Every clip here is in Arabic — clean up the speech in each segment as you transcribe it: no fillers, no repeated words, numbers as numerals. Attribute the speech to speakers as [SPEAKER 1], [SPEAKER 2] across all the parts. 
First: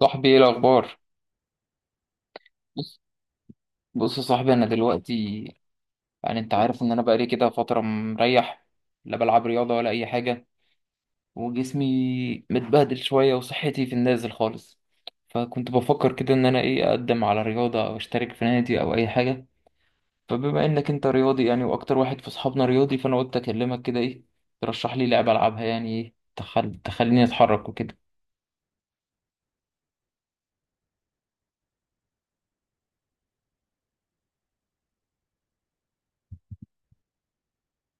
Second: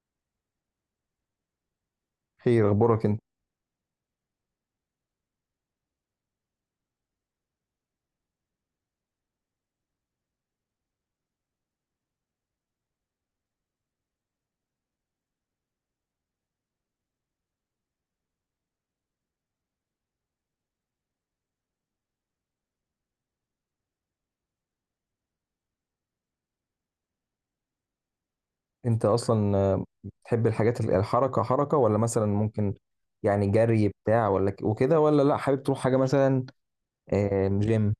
[SPEAKER 1] صاحبي ايه الاخبار؟
[SPEAKER 2] خير،
[SPEAKER 1] بص
[SPEAKER 2] اخبارك انت
[SPEAKER 1] بص يا صاحبي، انا دلوقتي يعني انت عارف ان انا بقالي كده فتره مريح، لا بلعب رياضه ولا اي حاجه، وجسمي متبهدل شويه وصحتي في النازل خالص. فكنت بفكر كده ان انا ايه، اقدم على رياضه او اشترك في نادي او اي حاجه. فبما انك انت رياضي يعني واكتر واحد في اصحابنا رياضي، فانا قلت اكلمك كده ايه، ترشح لي لعبه العبها، يعني ايه تخليني اتحرك وكده.
[SPEAKER 2] انت اصلا بتحب الحاجات الحركه حركه، ولا مثلا ممكن يعني جري بتاع، ولا وكده، ولا لا حابب تروح حاجه مثلا جيم؟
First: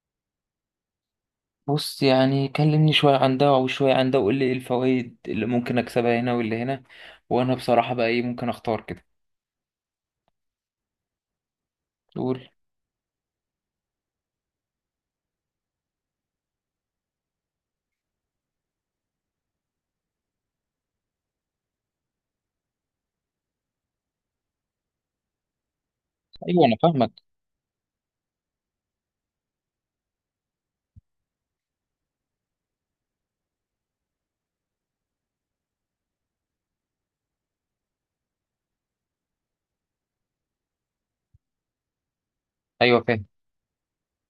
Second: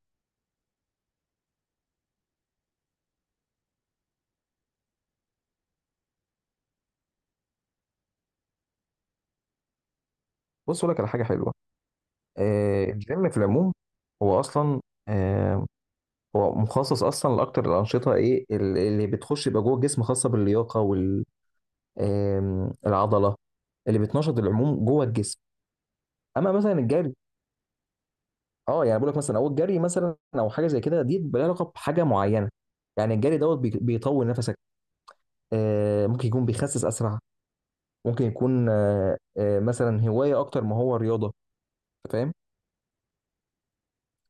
[SPEAKER 1] بص، يعني كلمني شوية عن ده وشوية عن ده، وقول لي ايه الفوائد اللي ممكن اكسبها هنا واللي هنا، وانا بصراحة بقى ايه، ممكن اختار كده.
[SPEAKER 2] بص اقول لك على حاجه حلوه.
[SPEAKER 1] تقول.
[SPEAKER 2] الجيم في العموم هو اصلا آه، هو مخصص اصلا لاكتر الانشطه اللي بتخش يبقى جوه الجسم، خاصه باللياقه والعضله اللي بتنشط العموم جوه الجسم. اما
[SPEAKER 1] ايوه
[SPEAKER 2] مثلا
[SPEAKER 1] انا فاهمك.
[SPEAKER 2] الجري، اه يعني بقول لك مثلا، او الجري مثلا، او حاجه زي كده دي، بلا علاقه بحاجه معينه. يعني الجري دوت بيطول نفسك. ممكن يكون بيخسس اسرع. ممكن يكون مثلا هوايه اكتر ما هو رياضه. أنت فاهم؟
[SPEAKER 1] ايوه فاهم.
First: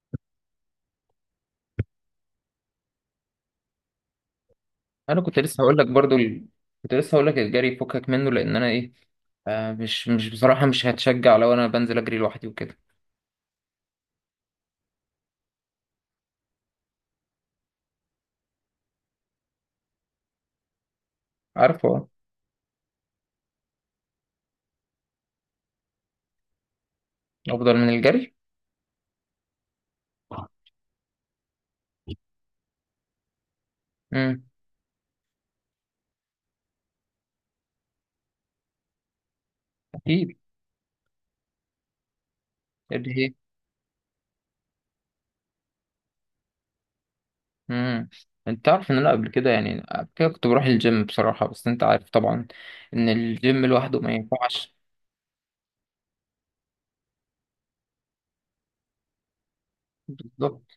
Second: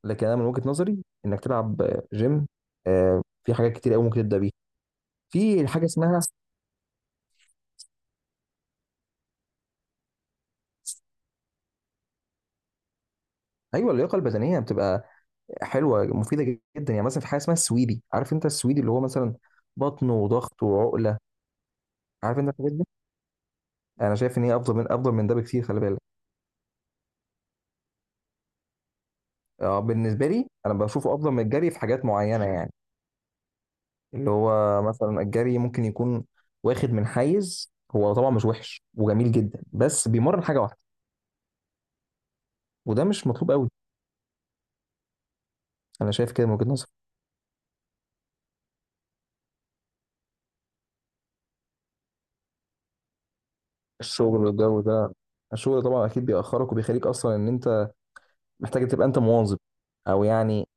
[SPEAKER 2] لكن انا من وجهه نظري انك تلعب جيم. في حاجات كتير قوي ممكن تبدا بيها.
[SPEAKER 1] انا كنت لسه
[SPEAKER 2] في
[SPEAKER 1] هقول
[SPEAKER 2] حاجه
[SPEAKER 1] لك برضو
[SPEAKER 2] اسمها،
[SPEAKER 1] كنت لسه هقول لك الجري فكك منه، لان انا ايه، آه مش بصراحة مش هتشجع لو انا بنزل اجري لوحدي وكده.
[SPEAKER 2] ايوه، اللياقه البدنيه بتبقى حلوه، مفيده جدا. يعني مثلا في حاجه اسمها السويدي. عارف انت السويدي؟ اللي هو مثلا بطن وضغط وعقله.
[SPEAKER 1] عارفه، آه.
[SPEAKER 2] عارف انت الحاجات دي. انا شايف ان هي افضل من ده بكتير، خلي بالك.
[SPEAKER 1] افضل من الجري؟
[SPEAKER 2] اه بالنسبه لي انا بشوفه افضل من الجري في حاجات معينه، يعني اللي
[SPEAKER 1] امم
[SPEAKER 2] هو مثلا الجري ممكن يكون واخد من حيز، هو طبعا مش وحش وجميل جدا، بس
[SPEAKER 1] اكيد.
[SPEAKER 2] بيمرن حاجه واحده. وده
[SPEAKER 1] اللي
[SPEAKER 2] مش
[SPEAKER 1] هي.
[SPEAKER 2] مطلوب قوي. انا شايف كده من وجهه نظري.
[SPEAKER 1] امم انت تعرف ان انا قبل كده، يعني قبل كده كنت بروح الجيم بصراحة، بس انت عارف طبعا ان الجيم لوحده ما
[SPEAKER 2] الشغل
[SPEAKER 1] ينفعش.
[SPEAKER 2] والجو ده، الشغل طبعا اكيد بيأخرك وبيخليك اصلا ان انت محتاج تبقى انت مواظب، او
[SPEAKER 1] بالظبط.
[SPEAKER 2] يعني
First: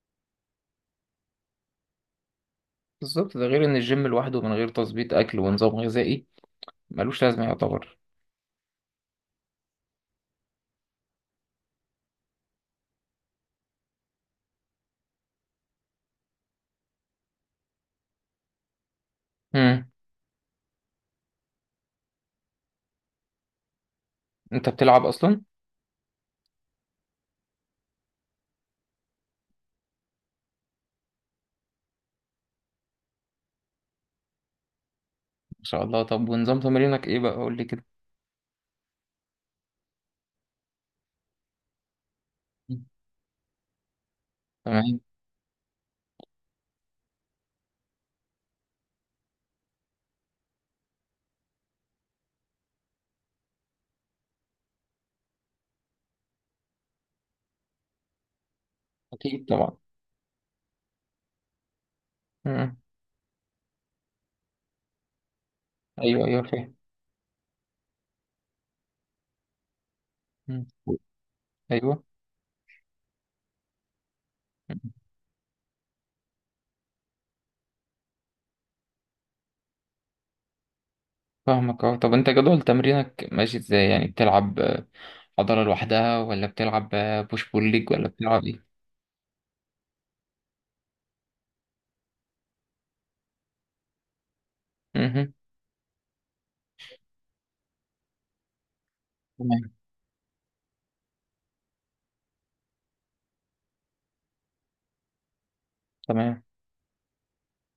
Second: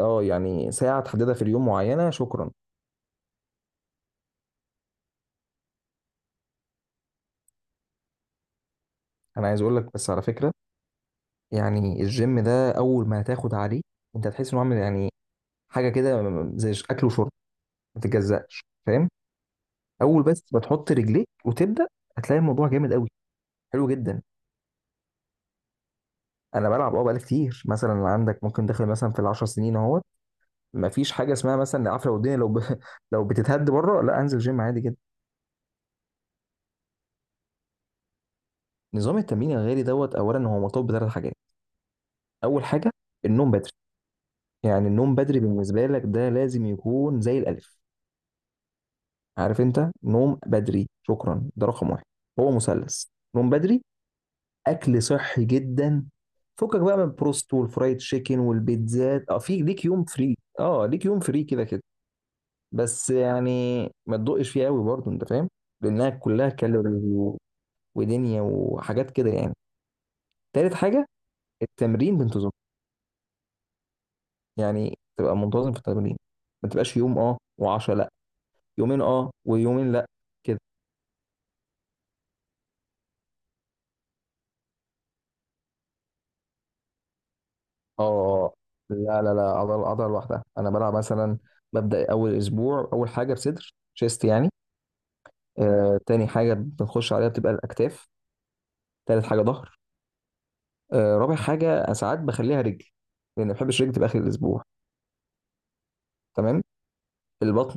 [SPEAKER 2] اه يعني ساعه تحددها في اليوم معينه. شكرا.
[SPEAKER 1] بالظبط، ده غير ان الجيم لوحده من غير تظبيط اكل ونظام غذائي ملوش لازمه يعتبر.
[SPEAKER 2] انا عايز اقول لك بس على فكره، يعني الجيم ده اول ما هتاخد عليه انت هتحس انه عامل يعني حاجه كده زي اكل وشرب ما تتجزأش، فاهم؟
[SPEAKER 1] امم
[SPEAKER 2] اول بس ما تحط رجليك وتبدا، هتلاقي الموضوع جامد قوي، حلو جدا.
[SPEAKER 1] انت بتلعب اصلا، ما
[SPEAKER 2] انا بلعب اه، بقالي كتير. مثلا عندك ممكن داخل مثلا في ال10 سنين اهوت. ما فيش حاجه اسمها مثلا عفره والدنيا لو لو بتتهد بره، لا، انزل جيم عادي جدا.
[SPEAKER 1] شاء الله. طب ونظام تمرينك ايه بقى؟ قول لي كده.
[SPEAKER 2] نظام التمرين الغالي دوت اولا هو مرتبط بثلاث حاجات. اول
[SPEAKER 1] مم.
[SPEAKER 2] حاجه النوم بدري. يعني
[SPEAKER 1] تمام.
[SPEAKER 2] النوم بدري بالنسبه لك ده لازم يكون زي الالف. عارف انت نوم بدري؟ شكرا. ده رقم واحد. هو مثلث: نوم بدري، اكل صحي جدا، فكك بقى من البروست والفرايد تشيكن والبيتزات. اه
[SPEAKER 1] اكيد
[SPEAKER 2] في
[SPEAKER 1] طبعا.
[SPEAKER 2] ليك يوم فري، اه ليك يوم فري، كده كده.
[SPEAKER 1] امم
[SPEAKER 2] بس يعني ما تدقش فيه قوي برضه، انت فاهم؟ لانها
[SPEAKER 1] ايوه ايوه
[SPEAKER 2] كلها
[SPEAKER 1] فاهم.
[SPEAKER 2] كالوري ودنيا وحاجات كده يعني.
[SPEAKER 1] مم.
[SPEAKER 2] تالت حاجه
[SPEAKER 1] ايوه.
[SPEAKER 2] التمرين بانتظام.
[SPEAKER 1] مم.
[SPEAKER 2] يعني تبقى منتظم في التمرين. ما تبقاش يوم اه و10 لا، يومين اه ويومين لا، كده.
[SPEAKER 1] فاهمك، اه. طب انت جدول تمرينك ماشي ازاي؟ يعني بتلعب عضله لوحدها، ولا بتلعب بوش بول ليج،
[SPEAKER 2] اه
[SPEAKER 1] ولا
[SPEAKER 2] آه،
[SPEAKER 1] بتلعب
[SPEAKER 2] آه.
[SPEAKER 1] ايه؟
[SPEAKER 2] لا لا لا، عضله عضله لوحدها. انا بلعب مثلا ببدا اول اسبوع اول حاجه بصدر شيست يعني.
[SPEAKER 1] مهم.
[SPEAKER 2] تاني حاجة بنخش عليها بتبقى الأكتاف. تالت حاجة
[SPEAKER 1] تمام.
[SPEAKER 2] ظهر. رابع حاجة أنا ساعات بخليها رجل، لأن ما بحبش رجل تبقى آخر الأسبوع.
[SPEAKER 1] تمام.
[SPEAKER 2] تمام. البطن،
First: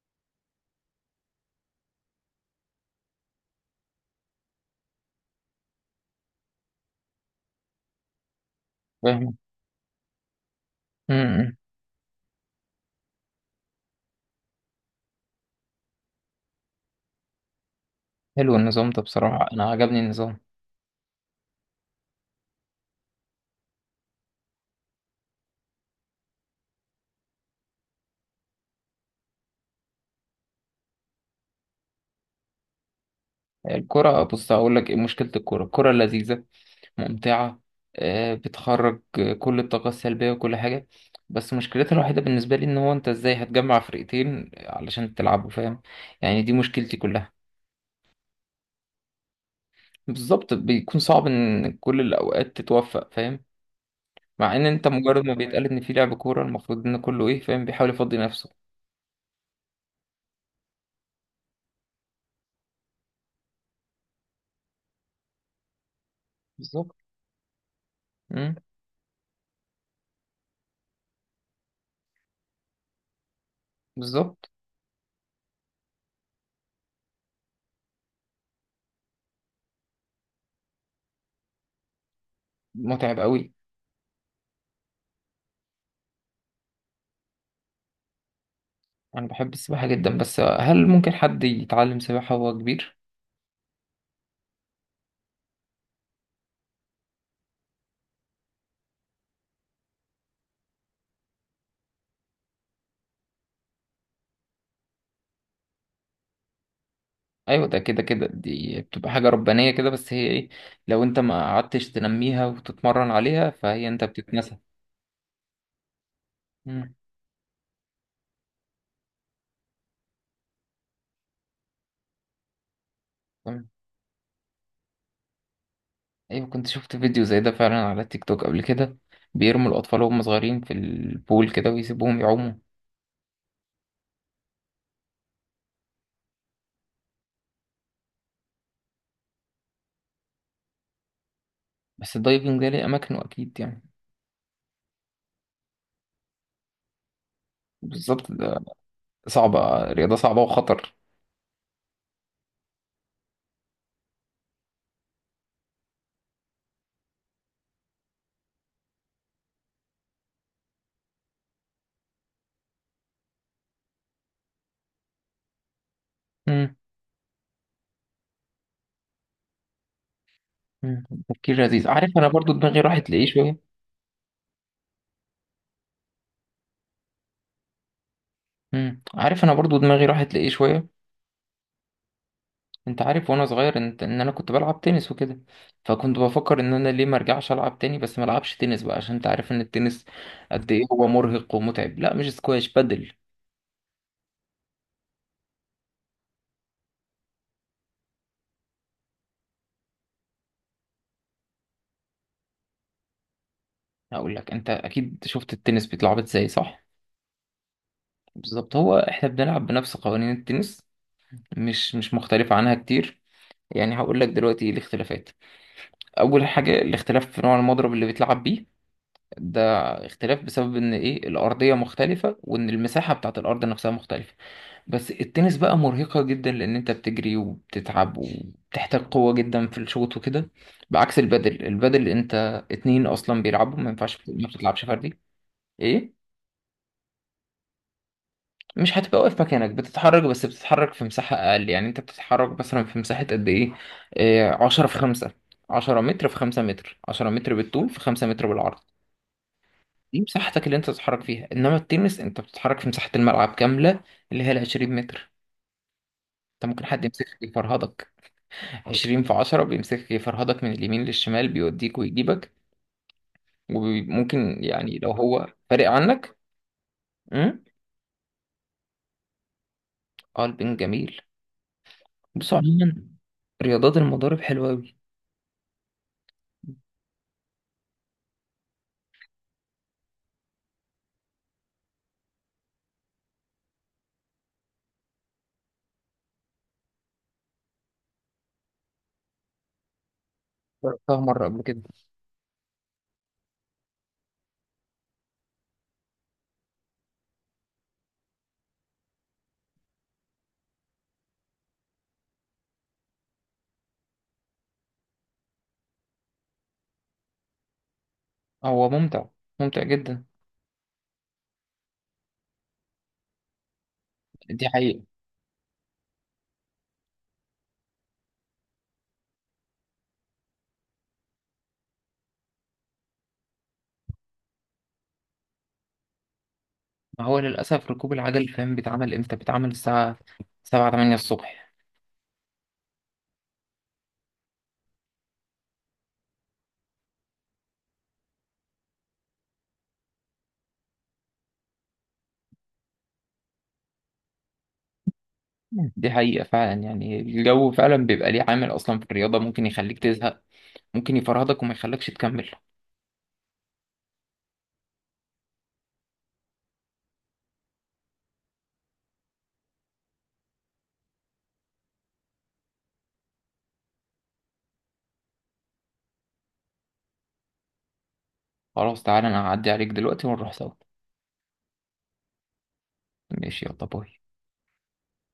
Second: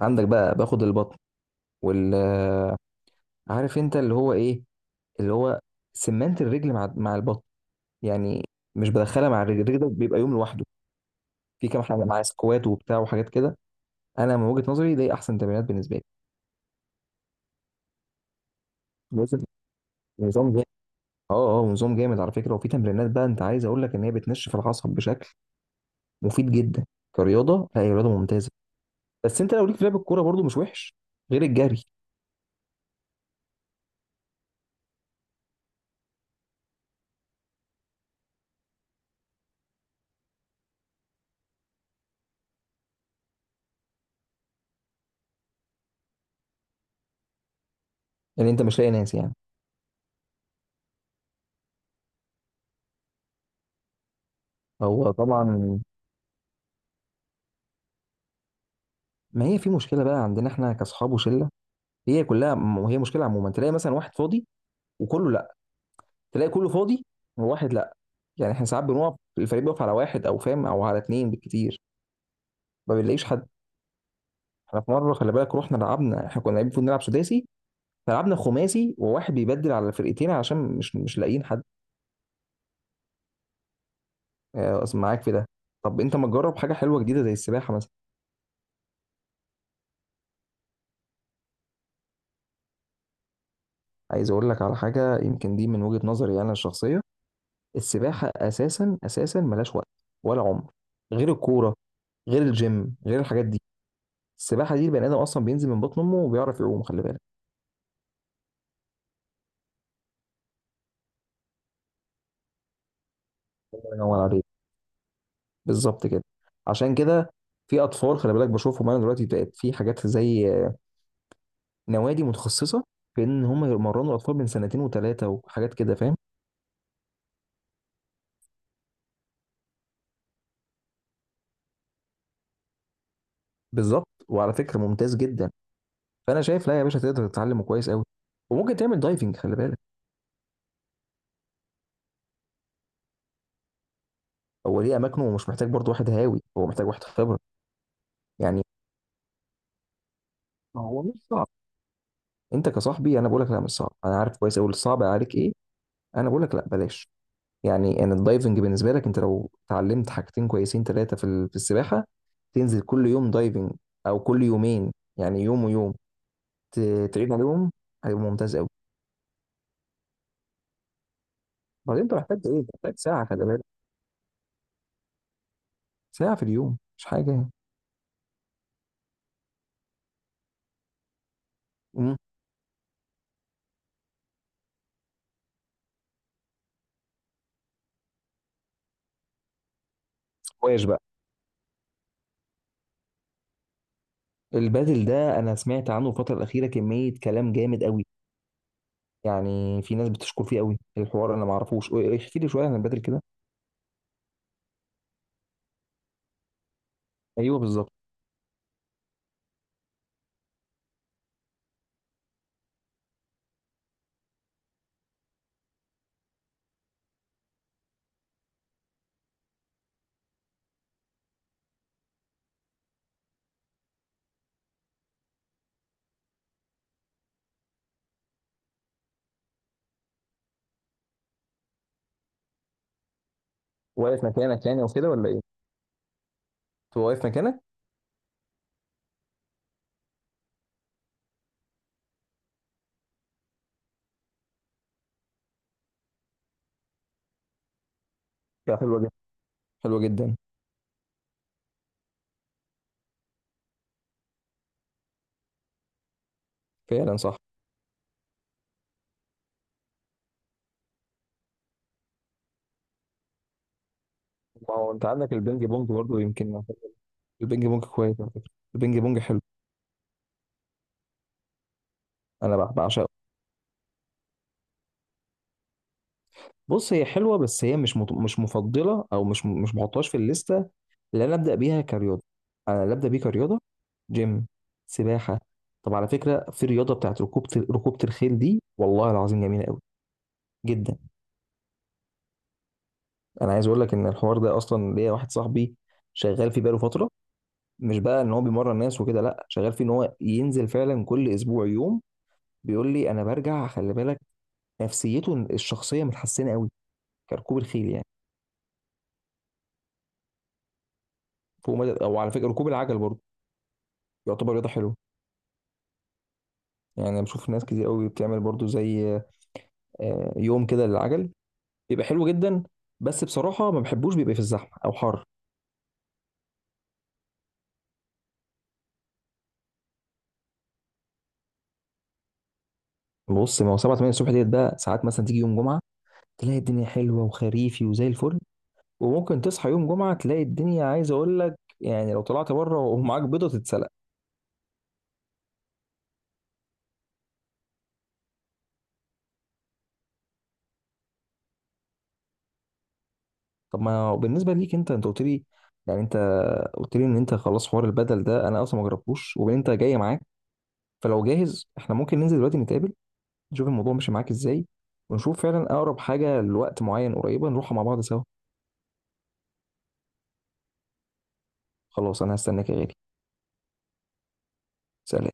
[SPEAKER 2] عندك بقى باخد البطن وال آه، عارف أنت اللي هو إيه، اللي هو سمنت الرجل مع البطن. يعني مش بدخلها
[SPEAKER 1] فاهم.
[SPEAKER 2] مع الرجل. الرجل ده بيبقى يوم لوحده.
[SPEAKER 1] مم.
[SPEAKER 2] في كام حاجة معاه، سكوات وبتاع وحاجات كده. أنا من وجهة نظري دي أحسن تمرينات بالنسبة لي.
[SPEAKER 1] حلو النظام ده
[SPEAKER 2] بص،
[SPEAKER 1] بصراحه، انا عجبني النظام.
[SPEAKER 2] نظام جامد. اه اه نظام جامد على فكرة. وفي تمرينات بقى أنت عايز أقول لك إن هي بتنشف العصب بشكل مفيد جدا. كرياضه، لا هي رياضه ممتازه. بس انت لو ليك في لعب الكوره برضو مش وحش، غير الجري.
[SPEAKER 1] الكرة، بص هقول لك ايه مشكلة الكرة. الكرة لذيذة، ممتعة، بتخرج كل الطاقة السلبية وكل حاجة. بس مشكلتها الوحيدة بالنسبة لي إن هو أنت إزاي هتجمع فرقتين علشان تلعبوا، فاهم؟ يعني دي مشكلتي كلها.
[SPEAKER 2] يعني انت مش لاقي ناس يعني.
[SPEAKER 1] بالظبط، بيكون صعب إن كل الأوقات تتوفق، فاهم؟ مع إن أنت
[SPEAKER 2] هو
[SPEAKER 1] مجرد ما بيتقال
[SPEAKER 2] طبعا
[SPEAKER 1] إن في لعب كورة، المفروض إن كله إيه، فاهم، بيحاول يفضي نفسه.
[SPEAKER 2] ما هي في مشكله بقى عندنا احنا كاصحاب وشله، هي كلها. وهي مشكله عموما، تلاقي مثلا واحد فاضي وكله لا، تلاقي كله
[SPEAKER 1] بالظبط.
[SPEAKER 2] فاضي وواحد لا. يعني
[SPEAKER 1] مم،
[SPEAKER 2] احنا ساعات بنقف، الفريق بيقف على واحد، او فاهم، او على اتنين بالكتير. ما بنلاقيش حد.
[SPEAKER 1] بالظبط.
[SPEAKER 2] احنا في مره خلي بالك رحنا لعبنا، احنا كنا لاعبين المفروض نلعب سداسي، فلعبنا خماسي وواحد بيبدل على الفرقتين عشان مش لاقيين حد.
[SPEAKER 1] متعب قوي.
[SPEAKER 2] أصل معاك في ده. طب انت ما تجرب حاجه حلوه جديده زي السباحه مثلا؟
[SPEAKER 1] أنا بحب السباحة جدا، بس هل ممكن حد يتعلم سباحة وهو كبير؟
[SPEAKER 2] عايز اقول لك على حاجه، يمكن دي من وجهه نظري انا الشخصيه، السباحه اساسا اساسا ملاش وقت ولا عمر، غير الكوره، غير الجيم، غير الحاجات دي. السباحه دي البني ادم اصلا بينزل من بطن امه وبيعرف يعوم، خلي بالك.
[SPEAKER 1] ايوه، ده كده دي بتبقى حاجه ربانيه كده، بس هي ايه، لو انت ما قعدتش تنميها وتتمرن عليها، فهي
[SPEAKER 2] الله
[SPEAKER 1] انت
[SPEAKER 2] ينور عليك،
[SPEAKER 1] بتتنسى.
[SPEAKER 2] بالظبط كده. عشان
[SPEAKER 1] مم،
[SPEAKER 2] كده في اطفال، خلي بالك بشوفهم انا دلوقتي بقت، في حاجات زي نوادي متخصصه في ان هم
[SPEAKER 1] تمام.
[SPEAKER 2] يمرنوا الاطفال من سنتين وثلاثه وحاجات كده، فاهم؟
[SPEAKER 1] ايوه، كنت شفت فيديو زي ده فعلا على تيك توك قبل كده، بيرموا الاطفال وهم صغيرين في البول كده ويسيبوهم يعوموا.
[SPEAKER 2] بالظبط وعلى فكره ممتاز جدا. فانا شايف لا يا باشا تقدر تتعلمه كويس قوي، وممكن تعمل دايفنج، خلي بالك.
[SPEAKER 1] بس الدايفنج ده ليه اماكنه اكيد يعني.
[SPEAKER 2] هو ليه اماكنه، ومش محتاج برضو واحد هاوي، هو محتاج واحد خبره.
[SPEAKER 1] بالظبط ده.
[SPEAKER 2] يعني
[SPEAKER 1] صعبه، رياضه صعبه
[SPEAKER 2] ما
[SPEAKER 1] وخطر.
[SPEAKER 2] هو مش صعب. انت كصاحبي انا بقول لك لا مش صعب، انا عارف كويس قوي الصعب عليك ايه. انا بقول لك لا بلاش. يعني ان الدايفنج بالنسبه لك، انت لو اتعلمت حاجتين كويسين ثلاثه في في السباحه، تنزل كل يوم دايفنج او كل يومين، يعني يوم ويوم،
[SPEAKER 1] مم.
[SPEAKER 2] تعيد عليهم، هيبقى ممتاز قوي.
[SPEAKER 1] مم، تفكير لذيذ
[SPEAKER 2] بعدين
[SPEAKER 1] عارف
[SPEAKER 2] انت
[SPEAKER 1] انا
[SPEAKER 2] محتاج
[SPEAKER 1] برضو
[SPEAKER 2] ايه؟
[SPEAKER 1] دماغي
[SPEAKER 2] محتاج
[SPEAKER 1] راحت
[SPEAKER 2] ساعه،
[SPEAKER 1] لايه
[SPEAKER 2] خلي
[SPEAKER 1] شويه
[SPEAKER 2] بالك، ساعه في اليوم مش حاجه يعني.
[SPEAKER 1] مم، عارف، انا برضو دماغي راحت لايه شويه.
[SPEAKER 2] مم.
[SPEAKER 1] انت عارف وانا صغير، انت ان انا كنت بلعب تنس وكده، فكنت بفكر ان انا ليه ما ارجعش العب تاني، بس ما العبش تنس بقى عشان انت عارف ان التنس قد ايه
[SPEAKER 2] واش بقى.
[SPEAKER 1] هو مرهق ومتعب. لا مش سكواش، بدل.
[SPEAKER 2] البادل ده انا سمعت عنه الفتره الاخيره كميه كلام جامد قوي. يعني في ناس بتشكر فيه قوي، الحوار انا ما اعرفوش، ايه، ايه، احكي لي شويه عن البادل كده.
[SPEAKER 1] هقول لك، انت اكيد شفت التنس بيتلعب ازاي، صح؟
[SPEAKER 2] ايوه، بالظبط.
[SPEAKER 1] بالظبط. هو احنا بنلعب بنفس قوانين التنس، مش مختلفة عنها كتير. يعني هقول لك دلوقتي ايه الاختلافات. اول حاجة، الاختلاف في نوع المضرب اللي بيتلعب بيه ده، اختلاف بسبب ان ايه الارضيه مختلفه، وان المساحه بتاعت الارض نفسها مختلفه. بس التنس بقى مرهقه جدا، لان انت بتجري وبتتعب وبتحتاج قوه جدا في الشوط وكده، بعكس البادل. البادل انت اتنين اصلا بيلعبوا، ما ينفعش
[SPEAKER 2] واقف
[SPEAKER 1] ما
[SPEAKER 2] مكانك يعني،
[SPEAKER 1] بتلعبش
[SPEAKER 2] او كده
[SPEAKER 1] فردي.
[SPEAKER 2] ولا ايه؟
[SPEAKER 1] ايه.
[SPEAKER 2] هو واقف مكانك.
[SPEAKER 1] مش هتبقى واقف مكانك، بتتحرك، بس بتتحرك في مساحه اقل. يعني انت بتتحرك مثلا في مساحه قد ايه، إيه، 10 في 5، 10 متر في 5 متر. 10 متر بالطول في 5 متر
[SPEAKER 2] لا،
[SPEAKER 1] بالعرض.
[SPEAKER 2] حلوه جدا، حلوه
[SPEAKER 1] دي
[SPEAKER 2] جدا.
[SPEAKER 1] مساحتك اللي انت تتحرك فيها، انما التنس انت بتتحرك في مساحة الملعب كاملة، اللي هي ال 20 متر. انت ممكن حد
[SPEAKER 2] فعلا صح.
[SPEAKER 1] يمسكك يفرهدك. 20 في 10، بيمسكك يفرهدك من اليمين للشمال، بيوديك ويجيبك. وممكن
[SPEAKER 2] ما هو
[SPEAKER 1] يعني
[SPEAKER 2] انت
[SPEAKER 1] لو
[SPEAKER 2] عندك
[SPEAKER 1] هو
[SPEAKER 2] البينج
[SPEAKER 1] فارق
[SPEAKER 2] بونج برضه
[SPEAKER 1] عنك.
[SPEAKER 2] يمكن.
[SPEAKER 1] امم
[SPEAKER 2] البينج بونج كويس على فكره، البينج بونج حلو،
[SPEAKER 1] اه، البنج جميل. بص
[SPEAKER 2] انا
[SPEAKER 1] عموما،
[SPEAKER 2] بعشقه.
[SPEAKER 1] رياضات المضارب حلوة أوي.
[SPEAKER 2] بص هي حلوه، بس هي مش مفضله، او مش بحطهاش في الليسته اللي انا ابدا بيها كرياضه. انا اللي ابدا بيه كرياضه جيم، سباحه. طب على فكره في رياضه بتاعت ركوبه الخيل، دي والله العظيم جميله قوي جدا.
[SPEAKER 1] جربتها مرة قبل كده.
[SPEAKER 2] انا عايز اقول لك ان الحوار ده اصلا ليا واحد صاحبي شغال فيه بقاله فتره، مش بقى ان هو بيمرن ناس وكده، لا، شغال فيه ان هو ينزل فعلا كل اسبوع يوم. بيقول لي انا برجع، خلي بالك، نفسيته الشخصيه متحسنه قوي، كركوب الخيل يعني.
[SPEAKER 1] هو ممتع، ممتع جدا.
[SPEAKER 2] فوق مدى. او على فكره ركوب العجل برضه يعتبر رياضه
[SPEAKER 1] دي
[SPEAKER 2] حلوه.
[SPEAKER 1] حقيقة.
[SPEAKER 2] يعني أنا بشوف ناس كتير قوي بتعمل برضو زي يوم كده للعجل، بيبقى حلو جدا. بس بصراحه ما بحبوش، بيبقى في الزحمه او حر.
[SPEAKER 1] ما هو للأسف ركوب العجل، فاهم، بيتعمل امتى؟ بيتعمل الساعة 7 8 الصبح.
[SPEAKER 2] بص ما هو 7 8 الصبح ديت، بقى ساعات مثلا تيجي يوم جمعه تلاقي الدنيا حلوه وخريفي وزي الفل. وممكن تصحى يوم جمعه تلاقي الدنيا، عايز اقول لك، يعني لو طلعت بره ومعاك بيضه تتسلق.
[SPEAKER 1] دي حقيقة فعلا، يعني الجو فعلا بيبقى ليه عامل أصلا في الرياضة، ممكن يخليك تزهق، ممكن يفرهدك وما يخليكش تكمل.
[SPEAKER 2] طب ما هو بالنسبه ليك انت قلت لي، يعني انت ان انت خلاص حوار البدل ده انا اصلا ما جربتوش، وبين انت جاي معاك، فلو جاهز احنا ممكن ننزل دلوقتي نتقابل، نشوف الموضوع ماشي معاك ازاي، ونشوف فعلا اقرب حاجه لوقت معين قريبه نروحها مع بعض سوا.
[SPEAKER 1] خلاص، تعالى أنا هعدي عليك دلوقتي ونروح سوا.
[SPEAKER 2] خلاص انا هستناك يا غالي.
[SPEAKER 1] ماشي، يلا باي.
[SPEAKER 2] سلام.